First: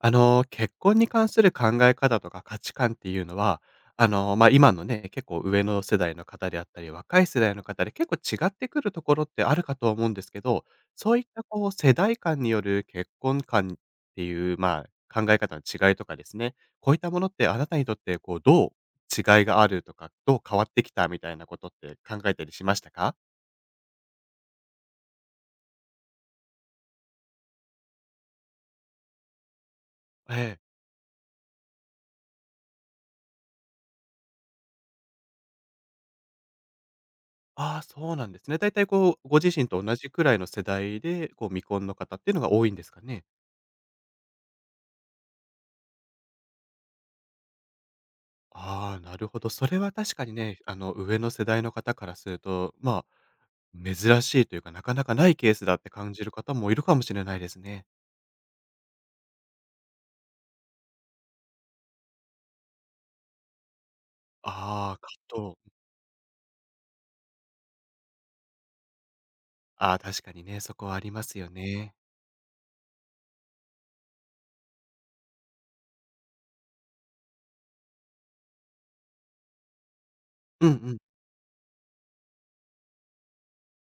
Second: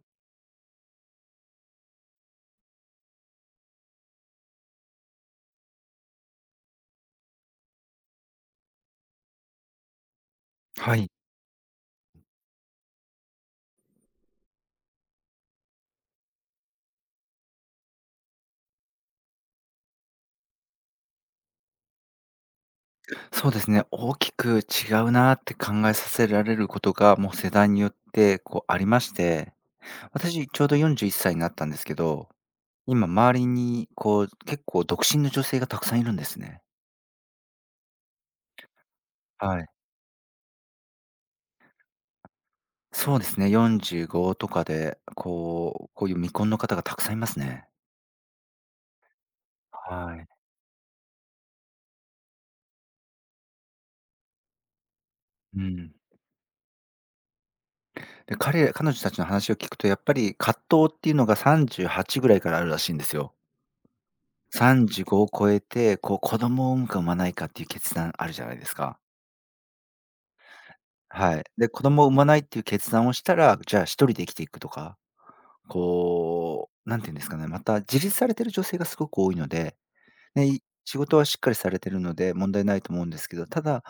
結婚に関する考え方とか価値観っていうのは、今のね、結構上の世代の方であったり、若い世代の方で結構違ってくるところってあるかと思うんですけど、はい、そういったこう世代間による結婚観っていう、考え方の違いとかですね、こういったものってあなたにとってこう、どう違いがあるとか、どう変わってきたみたいなことって考えたりしましたか？そうですね。大きく違うなって考えさせられることが、もう世代によってこうありまして、え私え。ちょうど41歳になったんですけど、今周りにこう結構独身の女性がたくさんいるんですね。ああ、そうなんですね。だいたいこう、ご自はい。身と同じくらいの世代で、こう未婚の方っていうのが多いんですかそうね？ですね、45とかで、こう、こういう未婚の方がたくさんいますね。ああ、なるほど。それは確はかい。にね、上の世代の方からすると、まあ、珍しいというか、なかなかないケーうスだってん。感じる方もいるかもしれないですね。で、彼女たちの話を聞くと、やっぱり葛藤っていうのが38ぐらいからあるらしいんですよ。ああ、35を葛超藤。えて、こう子供を産むか産まないかっていう決断あるじゃないですか。ああ、確かにね、そこはありまはすい。よで、子ね。供を産まないっていう決断をしたら、じゃあ一人で生きていくとか、こう、なんて言うんですかね、また自立されてる女性がすごく多いのでね、うんうん。仕事はしっかりされてるので、問題ないと思うんですけど、ただ、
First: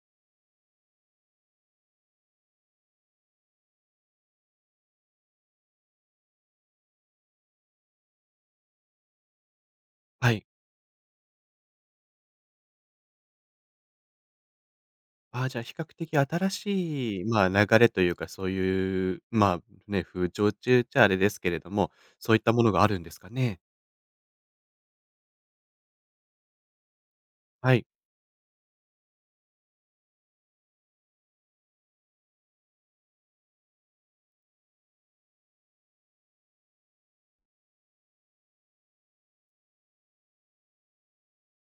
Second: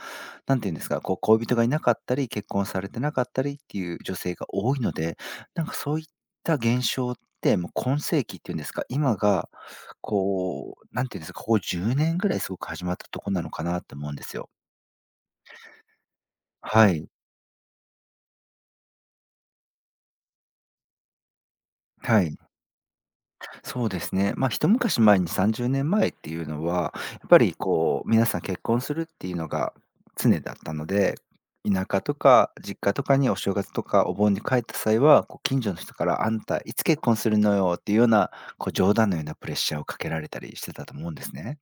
何て言うんですか、こう、恋人がいなかったり、結婚されてなかったりっていう女性が多いので、なんかそういった現象って、もう今世紀っていうんですか、今が、はい。こう、何て言うんですか、ここ10年ぐらいすごく始まったとこなのかなと思うんですよ。ああ、じゃあ比較的新はい。しい、まあ、流れというか、そういう、まあ、ね、風潮中っちゃあれですけれども、はそうい。いったものがあるんですかね。そうですね。まあ、一昔前に30年前っていうのは、やっぱりはい。こう皆さん結婚するっていうのが常だったので、田舎とか実家とかにお正月とかお盆に帰った際は、こう近所の人から「あんたいつ結婚するのよ」っていうような、こう冗談のようなプレッシャーをかけられたりしてたと思うんですね。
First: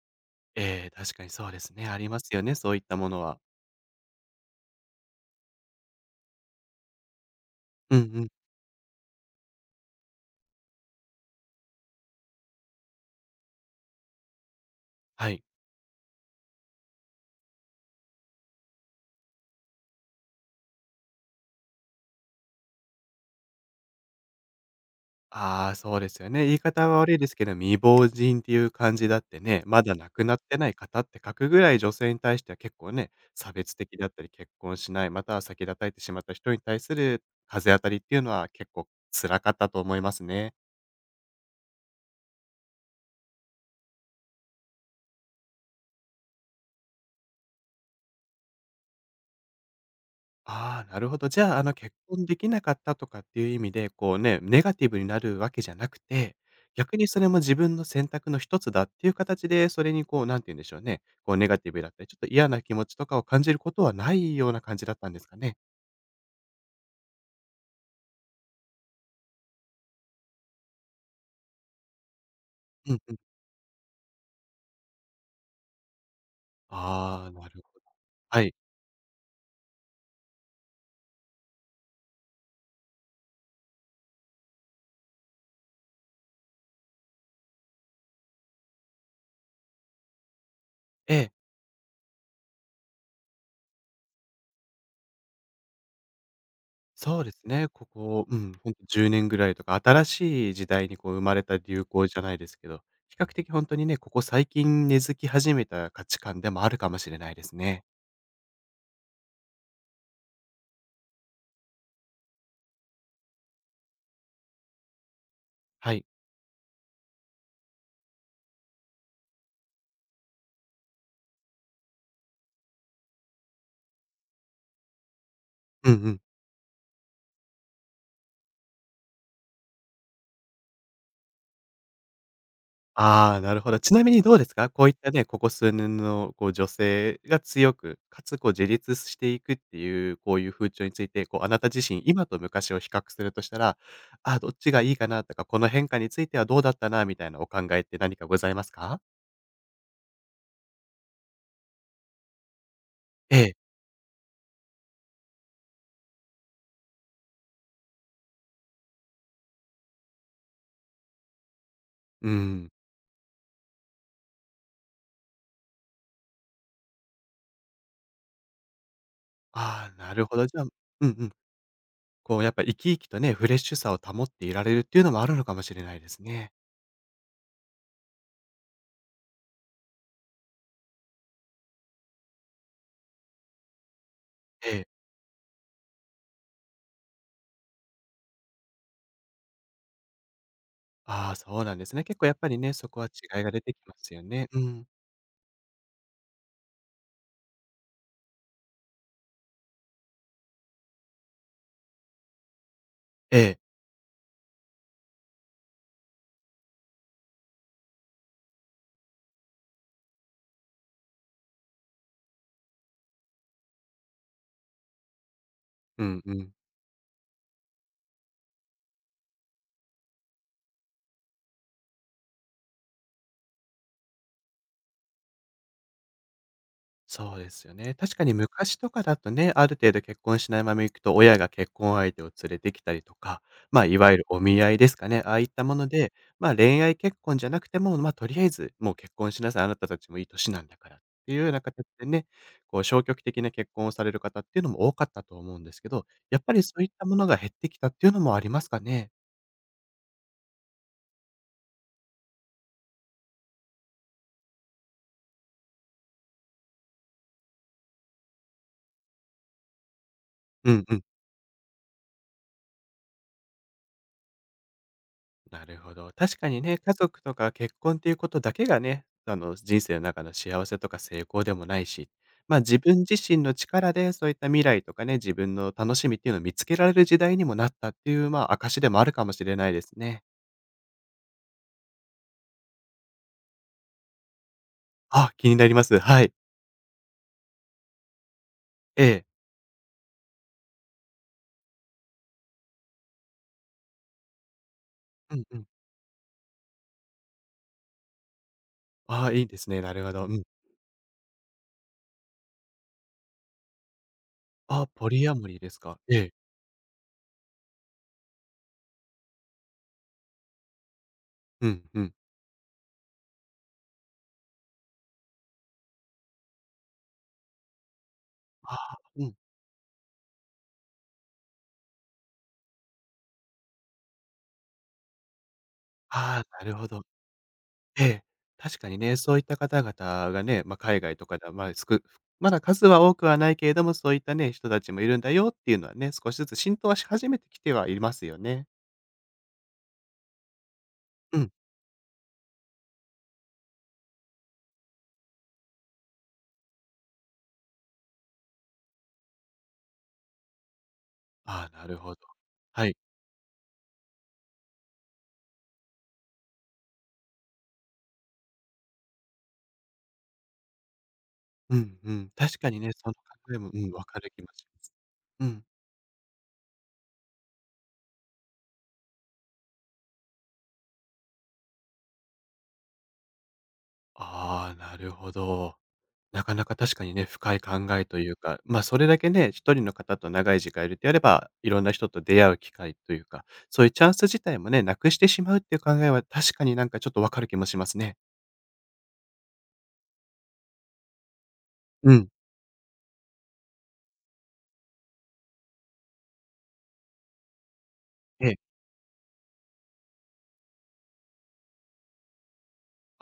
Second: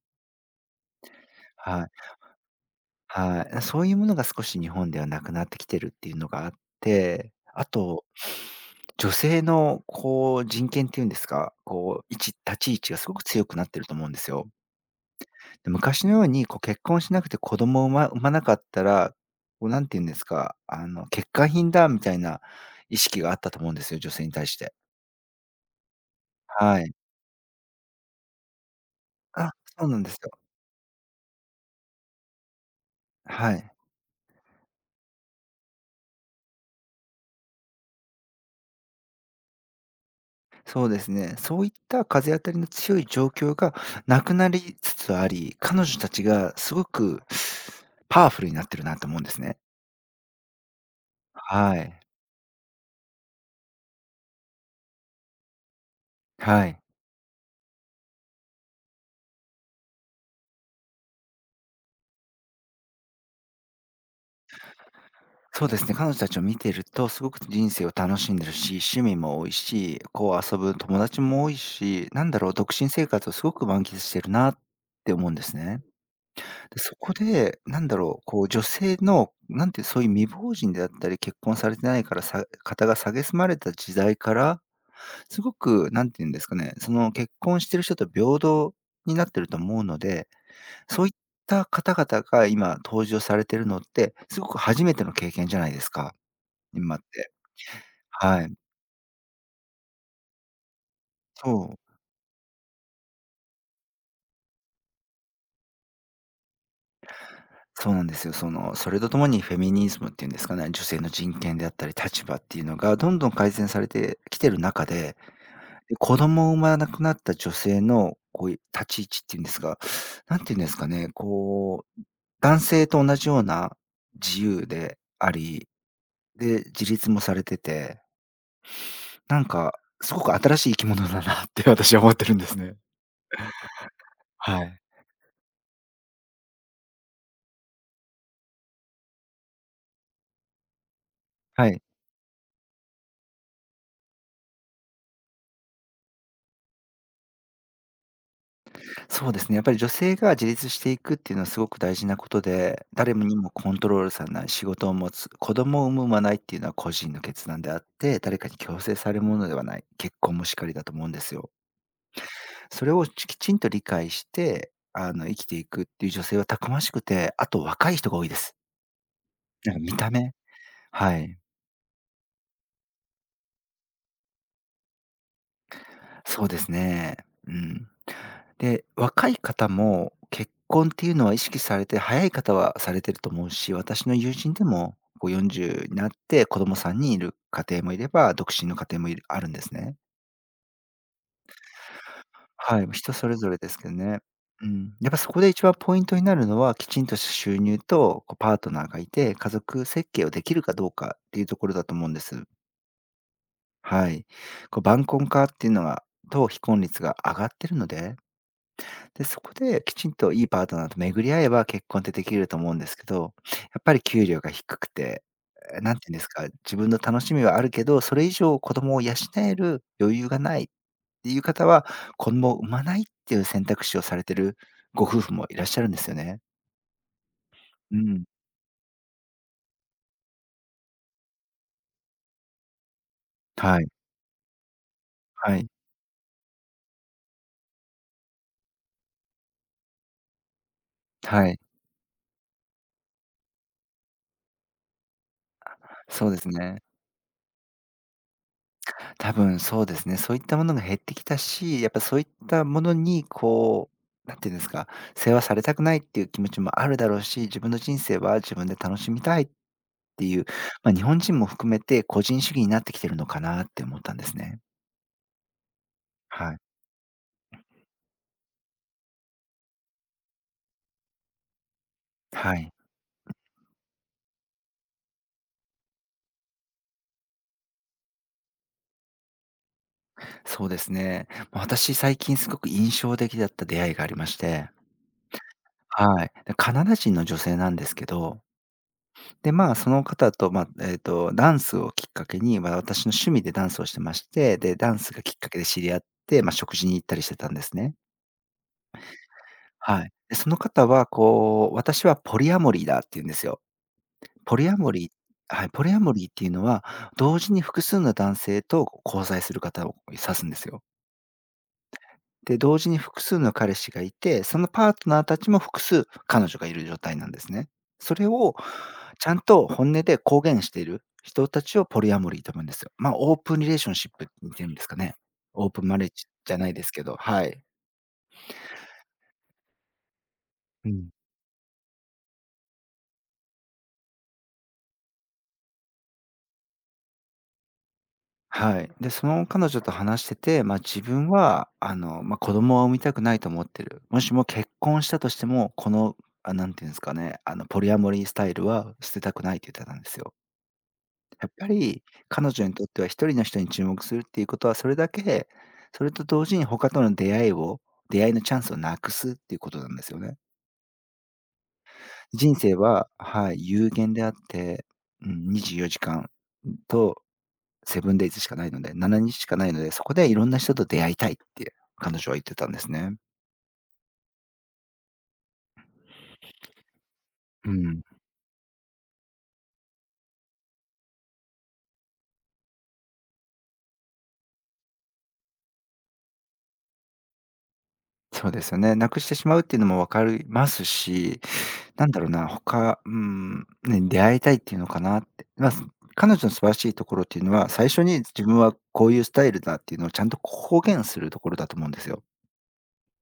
ええ、確かにそうですはね。い。ありますよね、そういったものは。はい。そういうものが少し日本ではなくなってきてるっていうのがあって、あうんと、うん。女性のこう人権っていうんですか、こう、立ち位置がすごく強くなってると思うんですよ。はい。で、昔のようにこう結婚しなくて子供を産まなかったら、こう何て言うんですか、あの欠陥品だみたいな意識があったと思うんですよ、女性に対して。ああ、そうですよね。言いは方い。は悪いですけど、未亡人っていう感じだってあ、ね、まそうだなん亡ですくよ。なってない方って書くぐらい女性に対しては結構ね、差はい。別的だったり、結婚しない、または先立たれてしまった人に対する風当たりっていうのは結構辛かったと思いますね。そうですね。そういった風当たりの強い状況がなくなりつつあり、彼女たちがすごくパワフルになってるなと思うんですね。ああ、なるほど。じゃあ、は結い。婚できなかったとかっていう意味で、こうね、ネガティブになるわけじゃなくて、はい。逆にそれも自分の選択の一つだっていう形で、それにこう、なんて言うんでしょうね、こう、ネガティブだったり、ちょっと嫌な気持ちとかを感じることはないような感じだったんですかね？そうですね、彼女たちを見てるとすごく人生を楽しんでるし、趣味も多いし、こう遊ぶ友達も多いし、なんだろう、独身うん生うん。活をすごく満喫してるなって思うんですね。で、そこああ、なで、るほなど。んだろう、こはうい。女性の、なんてそういう未亡人であったり、結婚されてないからさ肩が蔑まれた時代からすごく、なんていうんですかね、その結婚してる人と平等になってると思うので、そういえっえ、た方々が今登場されてるのって、すごく初めての経験じゃないですか、今っそうでて。すね。ここ、うはん、い。ほんと10年ぐらいとか、新しい時代にこう生まれたそう。流行じゃないですけど、比較的本当にね、ここ最近根付き始めた価値観でもあるかもしれないですね。そうなんですよ。その、それとともにフェミニズムっていうんですかね、女性の人権であったり立場っていうのがどんどん改善されてきてる中ではで、い。子供を産まなくなった女性の、こういう立ち位置っていうんですか、なんて言うんですかね、こう、男性と同じような自由であり、うんうん。で、自立もされてて、なんか、すごく新しい生き物だなって私は思ってるんですね。ああ、なるほど。ちなみにどうですはか？い。こういったね、ここ数年のこう女性が強く、かつこう自立していくっていう、こういう風潮について、こうあなたは自い。身、今と昔を比較するとしたら、ああ、どっちがいいかなとか、この変化についてはどうだったなみたいなお考えって何かございますか？そうですね、やっぱり女性が自立していくっていうのはすごく大事なことで、誰にえもえ。コントロールされない、仕事を持つ、子供を産む、産まないっていうのは個人の決断であって、誰かに強制されるものではない、結婚もしかりだと思うんですよ。うん。それをきちんと理解して、生きていくっていう女性はたくましくて、あと若い人が多いです。なんかあ見あ、たなる目。ほど。じゃあうんはうん。い。こうやっぱ生き生きとね、フレッシュさを保っていられるっていうのもあるのかもしれないですそうね。ですね。うん。で、若い方も結婚っていうのは意識されて、早い方はされてると思うし、私の友人でええ。もこう40になって子供さんにんいる家庭もいれば、独身の家庭もあるんですね。ああ、そうなんですね。結構やっぱりね、はい、そこは人それ違いぞがれ出でてきすけどますね。よね。ううん。ん。やっぱそこで一番ポイントになるのは、きちんとした収入と、こうパートナーがいて、家族設計をできるかどうかっていうところだと思うんです。ええ。はい。こう晩婚化っていうのがと非婚率が上がってるので、で、そこできちんといいパートナーと巡り合えば結婚ってできると思うんですけど、やっぱり給料が低くて、んうていうんでんすうか、ん。自分の楽しみはあるけど、それ以上子供を養える余裕がないっっていう方は、子供を産まないっていう選択肢をされてるご夫婦もいらっしゃるんですよね。そうですよね。う確かん。に昔とかだとね、ある程度結婚しないまま行くと、親が結婚相手を連れてきたりとか、はい。いわゆるお見合いですかね、ああいっはたい。もので、恋愛結婚じゃなくても、とりあえずもう結婚しなさい、あなたたちもいい年なんだからっていうよはうない。形でね、こう消極的な結婚をされる方っていうのも多かったと思うんですけど、そうでやっすぱりそうね。いったものが減ってきたっていうのもありますかね？多分そうですね。そういったものが減ってきたし、やっぱそういったものにこう、なんていうんですか、世話されたくないっていう気持ちもあるだろうし、自分の人生は自分で楽しみたいっていう、うんまあ、う日ん。本人も含めて個人主義になってきてるのかなって思ったんですね。なるほど。確かはにい。ね、家族とか結婚っていうことだけがね、人生の中の幸せとか成功でもないし、はまあい。自分自身の力でそういった未来とかね、自分の楽しみっていうのを見つけられる時代にもなったっていう、まあ証でもあるかもしれないですね。そうですね。私最近すごく印象的だった出会いがありまして。あ、気になります。ははい。い。で、カナダ人の女性なんですけど、ええ。で、まあ、その方と、まあ、ダンスをきっかけに、まあ、私の趣味でダンスをしてまして、で、ダンスがきうっんかうけでん。知り合って、まあ、食事に行ったりしてたんですね。ああ、いいですね。なるはい。ほど。うで、ん。その方は、こう、私はポリアモリーだって言うんですよ。ポリアあ、モリポー。リアモリーはでい、すポリか。アモえリーえ。っていうのは、同時に複数の男性と交際する方を指すんですよ。うんうん。で、同時に複数の彼氏がいて、そのパートナーたちも複数彼女がいる状態なんですね。それをああ、うちん。ゃんと本音で公言している人たちをポリアモリーと思うんですよ。ま、あオープンリレーションシップに似てるんですかね。オープンマレッジあじあ、ゃななるいでほすけど。ど、はい。ええ、確かにね、そういった方々がね、まあ、う海ん。外とかでは、まあ、すくまだ数は多くはないけれども、そういったね、人たちもいるんだよっていうのはね、少しずつ浸透はし始めてきてはいますよね。はい。で、その彼女と話してて、まあ、自分うん。は、まあ、子供は産みたくないと思ってる。もしも結婚したとしても、この、んていうんですかね、ポリアモリースタイルは捨てたくないって言ってたんですよ。やっぱああ、なるりほど。彼女にとはっい。ては一人の人に注目するっていうことは、それだけ、それと同時に他との出会いのチャンスをなくすっていうことなんですよね。うんうん。人確か生にね、そは、の考はえい、も、うん、有分限かであるっ気もしまて、す。ううん、ん。24時間とセブンデイズしかないので、7日しかないので、そこでいろんな人と出会いたいって彼女は言ってたんですね。ああ、なるほど。なかなか確かにね、深いう考ん、えというか、ま、それだけね、一人の方と長い時間いるとやれば、いろんな人と出会う機会というか、そういうチャンス自体もね、なくしてしまうっていう考えは確かになんかちょっとわかる気もしますね。そうですよね。なくしてしまうっていうのもわかりますし、なんうだろうん。な、他、うん、ね、出会いたいっていうのかなって。まあ、彼女の素晴らしいところっていうのは、最初に自え分え。はこういうスタイルだっていうのをちゃんと公言するところだと思うんですよ。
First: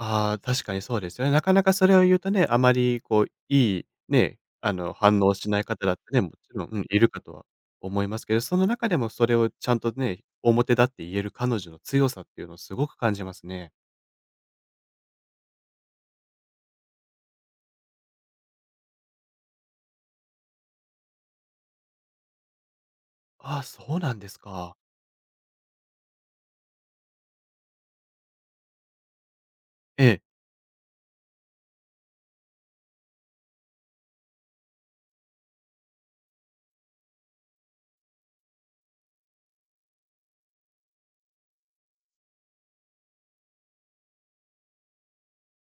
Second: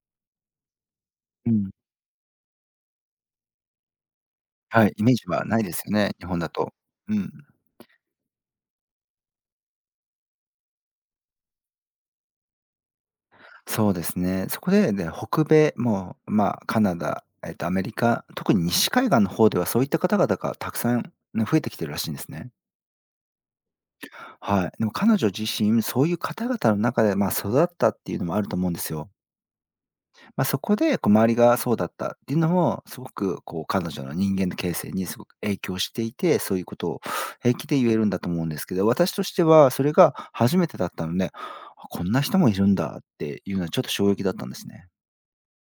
ああ、確かにそうですよね。なうかなん。かそれを言うとね、あまりこう、いいね、はい、イメー反ジ応はしなないいです方だよってね、ね、日も本だちろん、と。うん、いるうかん。とは思いますけど、その中でもそれをちゃんとね、表だって言える彼女の強さっていうのをすごく感じますね。そうですね。そこで、北米、もう、まあ、カナダ、アメリカ、特に西海岸の方ではそういった方々がたくさん、ね、増えてきてるらしいんですね。ああ、そうなんですはい。か。でも彼女自身、そういう方々の中で、まあ、育ったっていうのもあると思うんですよ。ええ。まあ、そこで、こう周りがそうだったっていうのも、すごくこう彼女の人間の形成にすごく影響していて、そういうことを平気で言えるんだと思うんですけど、私としてはそれが初めてだったので、あ、こんな人もいるんだっていうのはちょっと衝撃だったんですね。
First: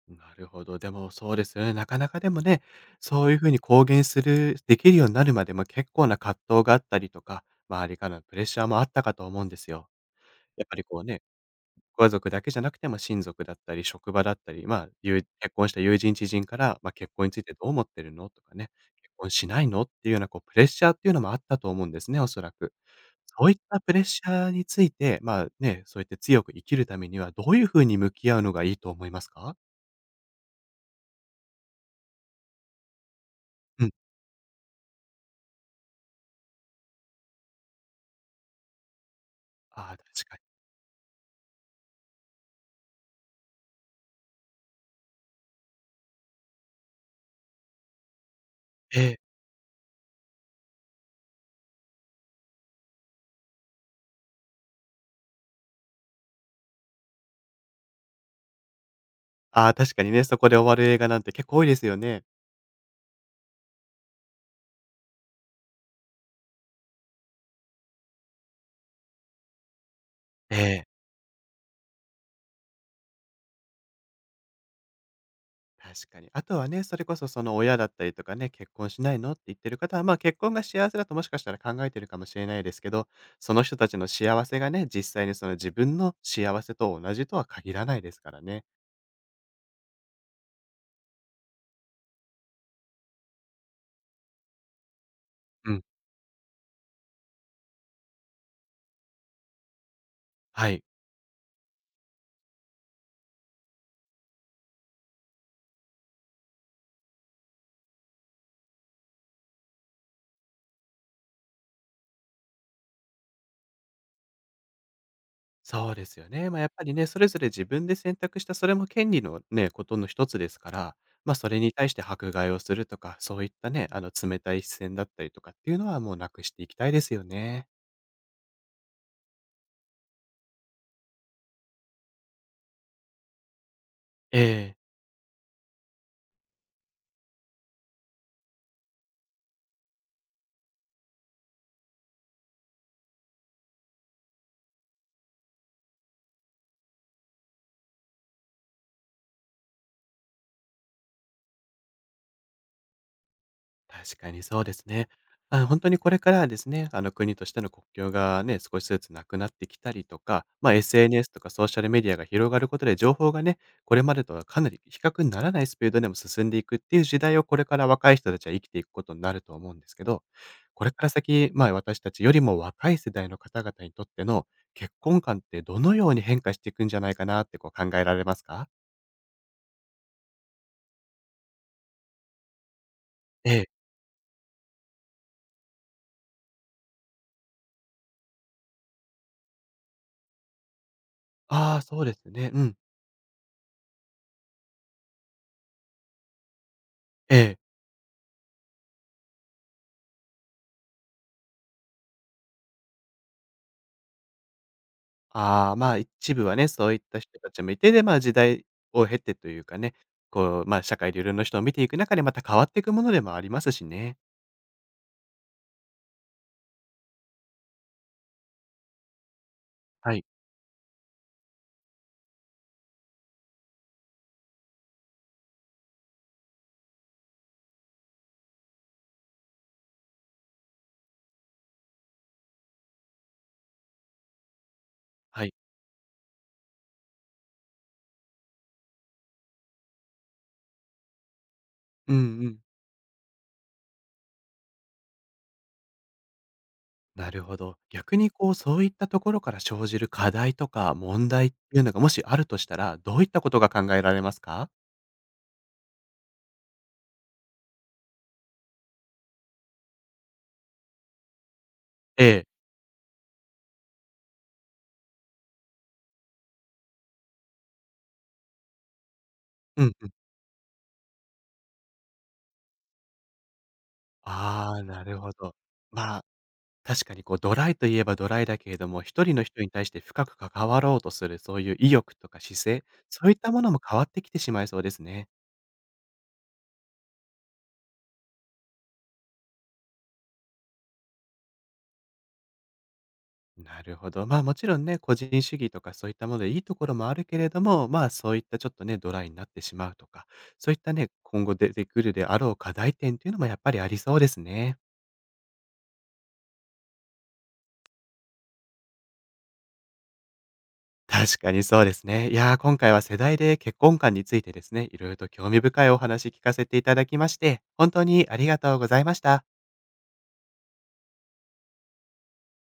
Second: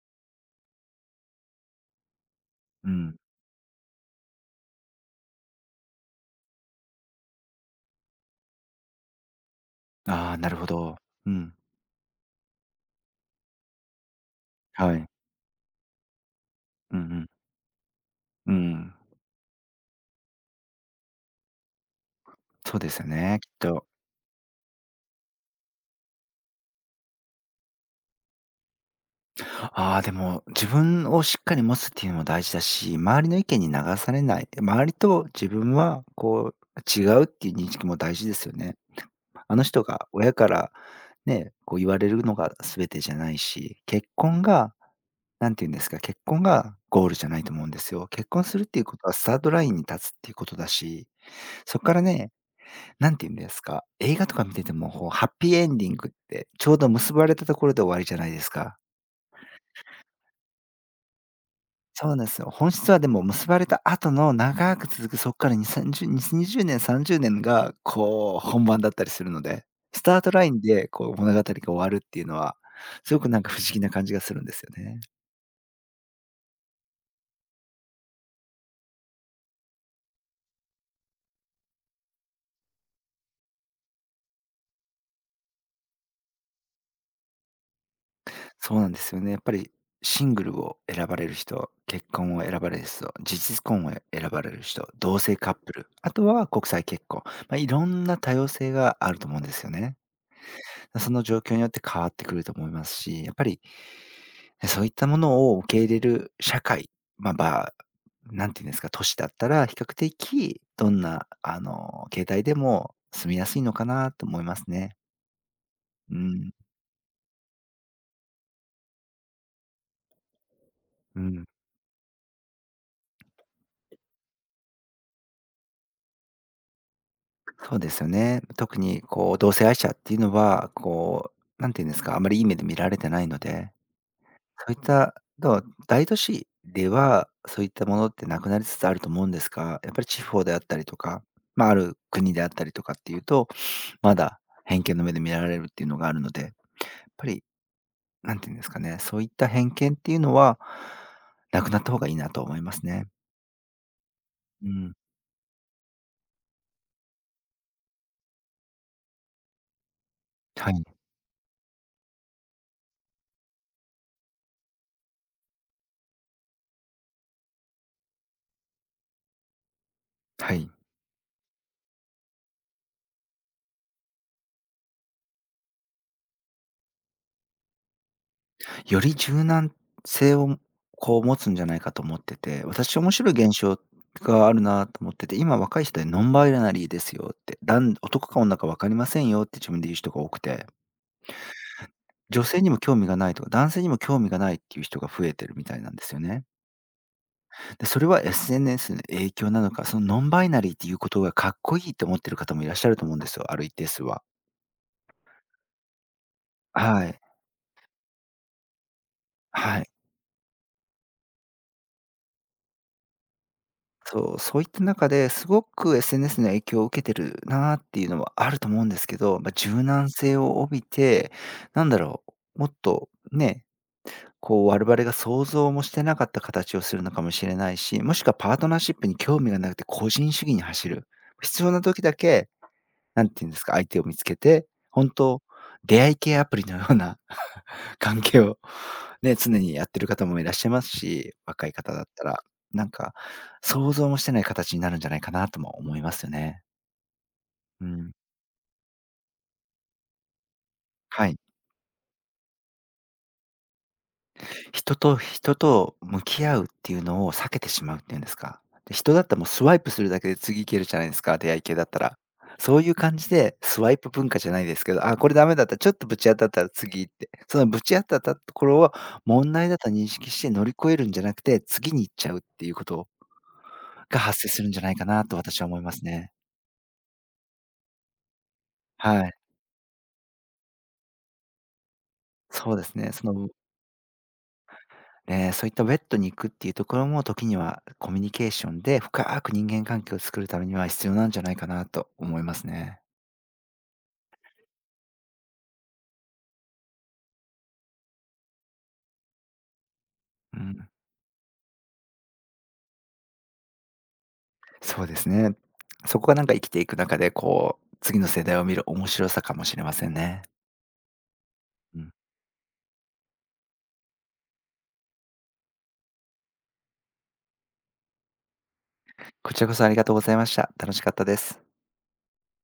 なるほど。でもそうですよね。なかなかでもね、うん。そういうふうに公言するできるようになるまでも結構な葛藤があったりとか、周りからのプレッシャーもあったかと思うんですよ。ああ、なるやほっぱりど。こうね、うん。ご家族だけじゃなくても親族だったり、職場だったり、まあ、はい。友結婚した友人知人から、まあ、うんう結婚ん。についてどう思ってるのとうかね、ん。結婚しないのっていうようなこうプレッシャーっていうのもあったと思うんですね、おそらく。そうですよね、そきうっいったと。プレッシャーについて、まあね、そうやって強く生きるためには、どういうふうに向き合うのがいいと思いますか。ああ、でも自分をしっかり持つっていうのも大事だし、周りの意見に流うん。されない、周りと自分はこう違うっていう認識も大事ですよね。あの人ああ、が確親かかに。らね、こう言われるのが全てじゃないし、結婚が、なんて言うんですか、結婚がゴールじゃないと思うんですよ。結婚するっていうこえとはえ。スタートラインに立つっていうことだし、そこからね、なんて言うんですか、映画とか見てても、こうハッピーエンディングってちょうど結ばれたところで終わりじゃないですか。ああ、確かにね、そこで終わる映画なんて結構多いですよそうね。なんですよ。本質はでも結ばれた後の長く続くそこから2、30、20年、30年がこう本番だったりするので、スタートライえンえ。でこう物語が終わるっていうのは、すごくなんか不思議な感じがするんですよね。確かに。あとはね、それこそその親だったりとかね、結婚しないのって言ってる方は、まあ、結婚が幸せだともしかしたら考えてるかもしれないですけど、その人たちの幸せがね、実際にその自分の幸せと同じとは限らないですからね。そうなんですよね。やっぱりシングルを選ばれる人、結婚を選ばれる人、事実婚を選ばれる人、同性カッうプん。ル、あとは国際結婚、まあ、いろんな多様性があると思うんですよね。はい。その状況によって変わってくると思いますし、やっぱりで、そういったものを受け入れる社会、まあ、なんていうんですか、都市だったら、比較的どんな、あの、形態でも住みやすいのかなと思いますね。そうでうすよね。ん。まあ、やっぱりね、それぞれ自分で選択した、それも権利のね、ことの一つですから、うまあ、ん。それに対して迫害をするとか、そういったね、冷たい視線だったりとかっていうのはもうなくしていきたいですよね。そうですよね。特にこう同性愛者っていうのは、こう、なんていうんですか、あまりいい目で見られてないので、そういええ、った、大都市では、そういったものってなくなりつつあると思うんですが、やっぱり地方であったりとか、まあ、ある国であったりとかっていうとまだ偏見の目で見られるっていうのがあるので、やっぱりなんて言うんですかね、そういった偏見っていうのは、なくなった方がいいなと思いますね。確かにそううですん。ね。これからはですね、国としての国境がね、少しずつなくなってきたりとか、はまあ、い。SNS とかソーシャルメディアが広がることで情報がね、これまでとはかなり比較にならないスピードでも進んでいくっていう時代をこれから若い人たちは生きていくことになると思うんですけど、はい。これから先、まあ、私たちよりも若い世代の方々にとっての結婚観ってどのように変化していくんじゃないかなってこう考えられますか？より柔軟性をこう持つんじゃないかと思ってて、私面白いえ現え。象があるなと思ってて、今若い人でノンバイナリーですよって、男か女か分かりませんよって自分で言う人が多くて、ああ、そうです女ね。う性にん。も興味がないとか、男性にも興味がないっていう人が増えてるみたいなんですよね。ええ。で、それは SNS の影響なのか、そのノンバイナリーっていうことがかっこいいと思ってる方もいらっしゃると思うんですよ、ある一定数は。ああ、まあ、一部はね、そういっはたい。人たちもいて、で、まあ、時代を経てというかはい。ね、こう、まあ、社会でいろんな人を見ていく中でまた変わっていくものでもありますしね。そういった中ですごく SNS の影響を受けてるなっていうのはあると思うんですけど、まあ、柔軟はい、性を帯びて、なんだろう、もっとね、こう我々が想像もしてなかった形をするのかもしれないし、もしくはパートナーシップに興味がなくて個人主義に走る。必要な時だけなんていうんですか、相手を見つけて、本当はい。出会い系アプリのような 関係をね、常にやってる方もいらっしゃいますし、若い方だっうんうたら、ん。なんか想像もしてない形になるんじゃないかなとも思いますよね。なるほど。うん。逆にこう、そういったところから生じる課題とかは問い。題っていうのがもしあるとしたら、どういったことが考えられますか？人と人と向き合うっていうのを避けてしまうっていうんですか。で、人だったらもうスワイプするだけで次行けるじゃないですか、出会い系だったら。ええ。そういう感じでスワイプ文化じゃないですけど、あ、これダメだった、ちょっとぶち当たったら次行って、そのぶち当たったところを問題だうとんう認ん。識して乗り越えるんじゃなくて、次に行っちゃうっていうことが発生するんあじゃあ、ないなかるなほとど。私は思いますまあね。確かにこうドライといえばドライだけれども、は一人い。の人に対して深く関わろうとする、そういう意欲とか姿そうで勢、すね。そうそいっのたものも変わってきてしまいそうですね。そういったベッドに行くっていうところも、時にはコミュニケーションで深く人間関係を作るためには必要なんじゃないかなと思いますね。なるほど。まあもちろんね、個人主義とかそういったものでいいところもあるけれども、まあそういったちょっとね、ドライになってしまうとか、うそういっん、たね、今後出てくるであろう課題点っていうのもやっぱりありそうですね。そうですね。そこがなんか生きていく中で、こう、次の世代を見る面白さかもしれませんね。確かにそうでうすん。ね。いやー、今回は世代で結婚観についてですね、いろいろと興味深いお話聞かせていただきまして、本当にありがとうございました。こちらこそありがとうございました。楽しかったです。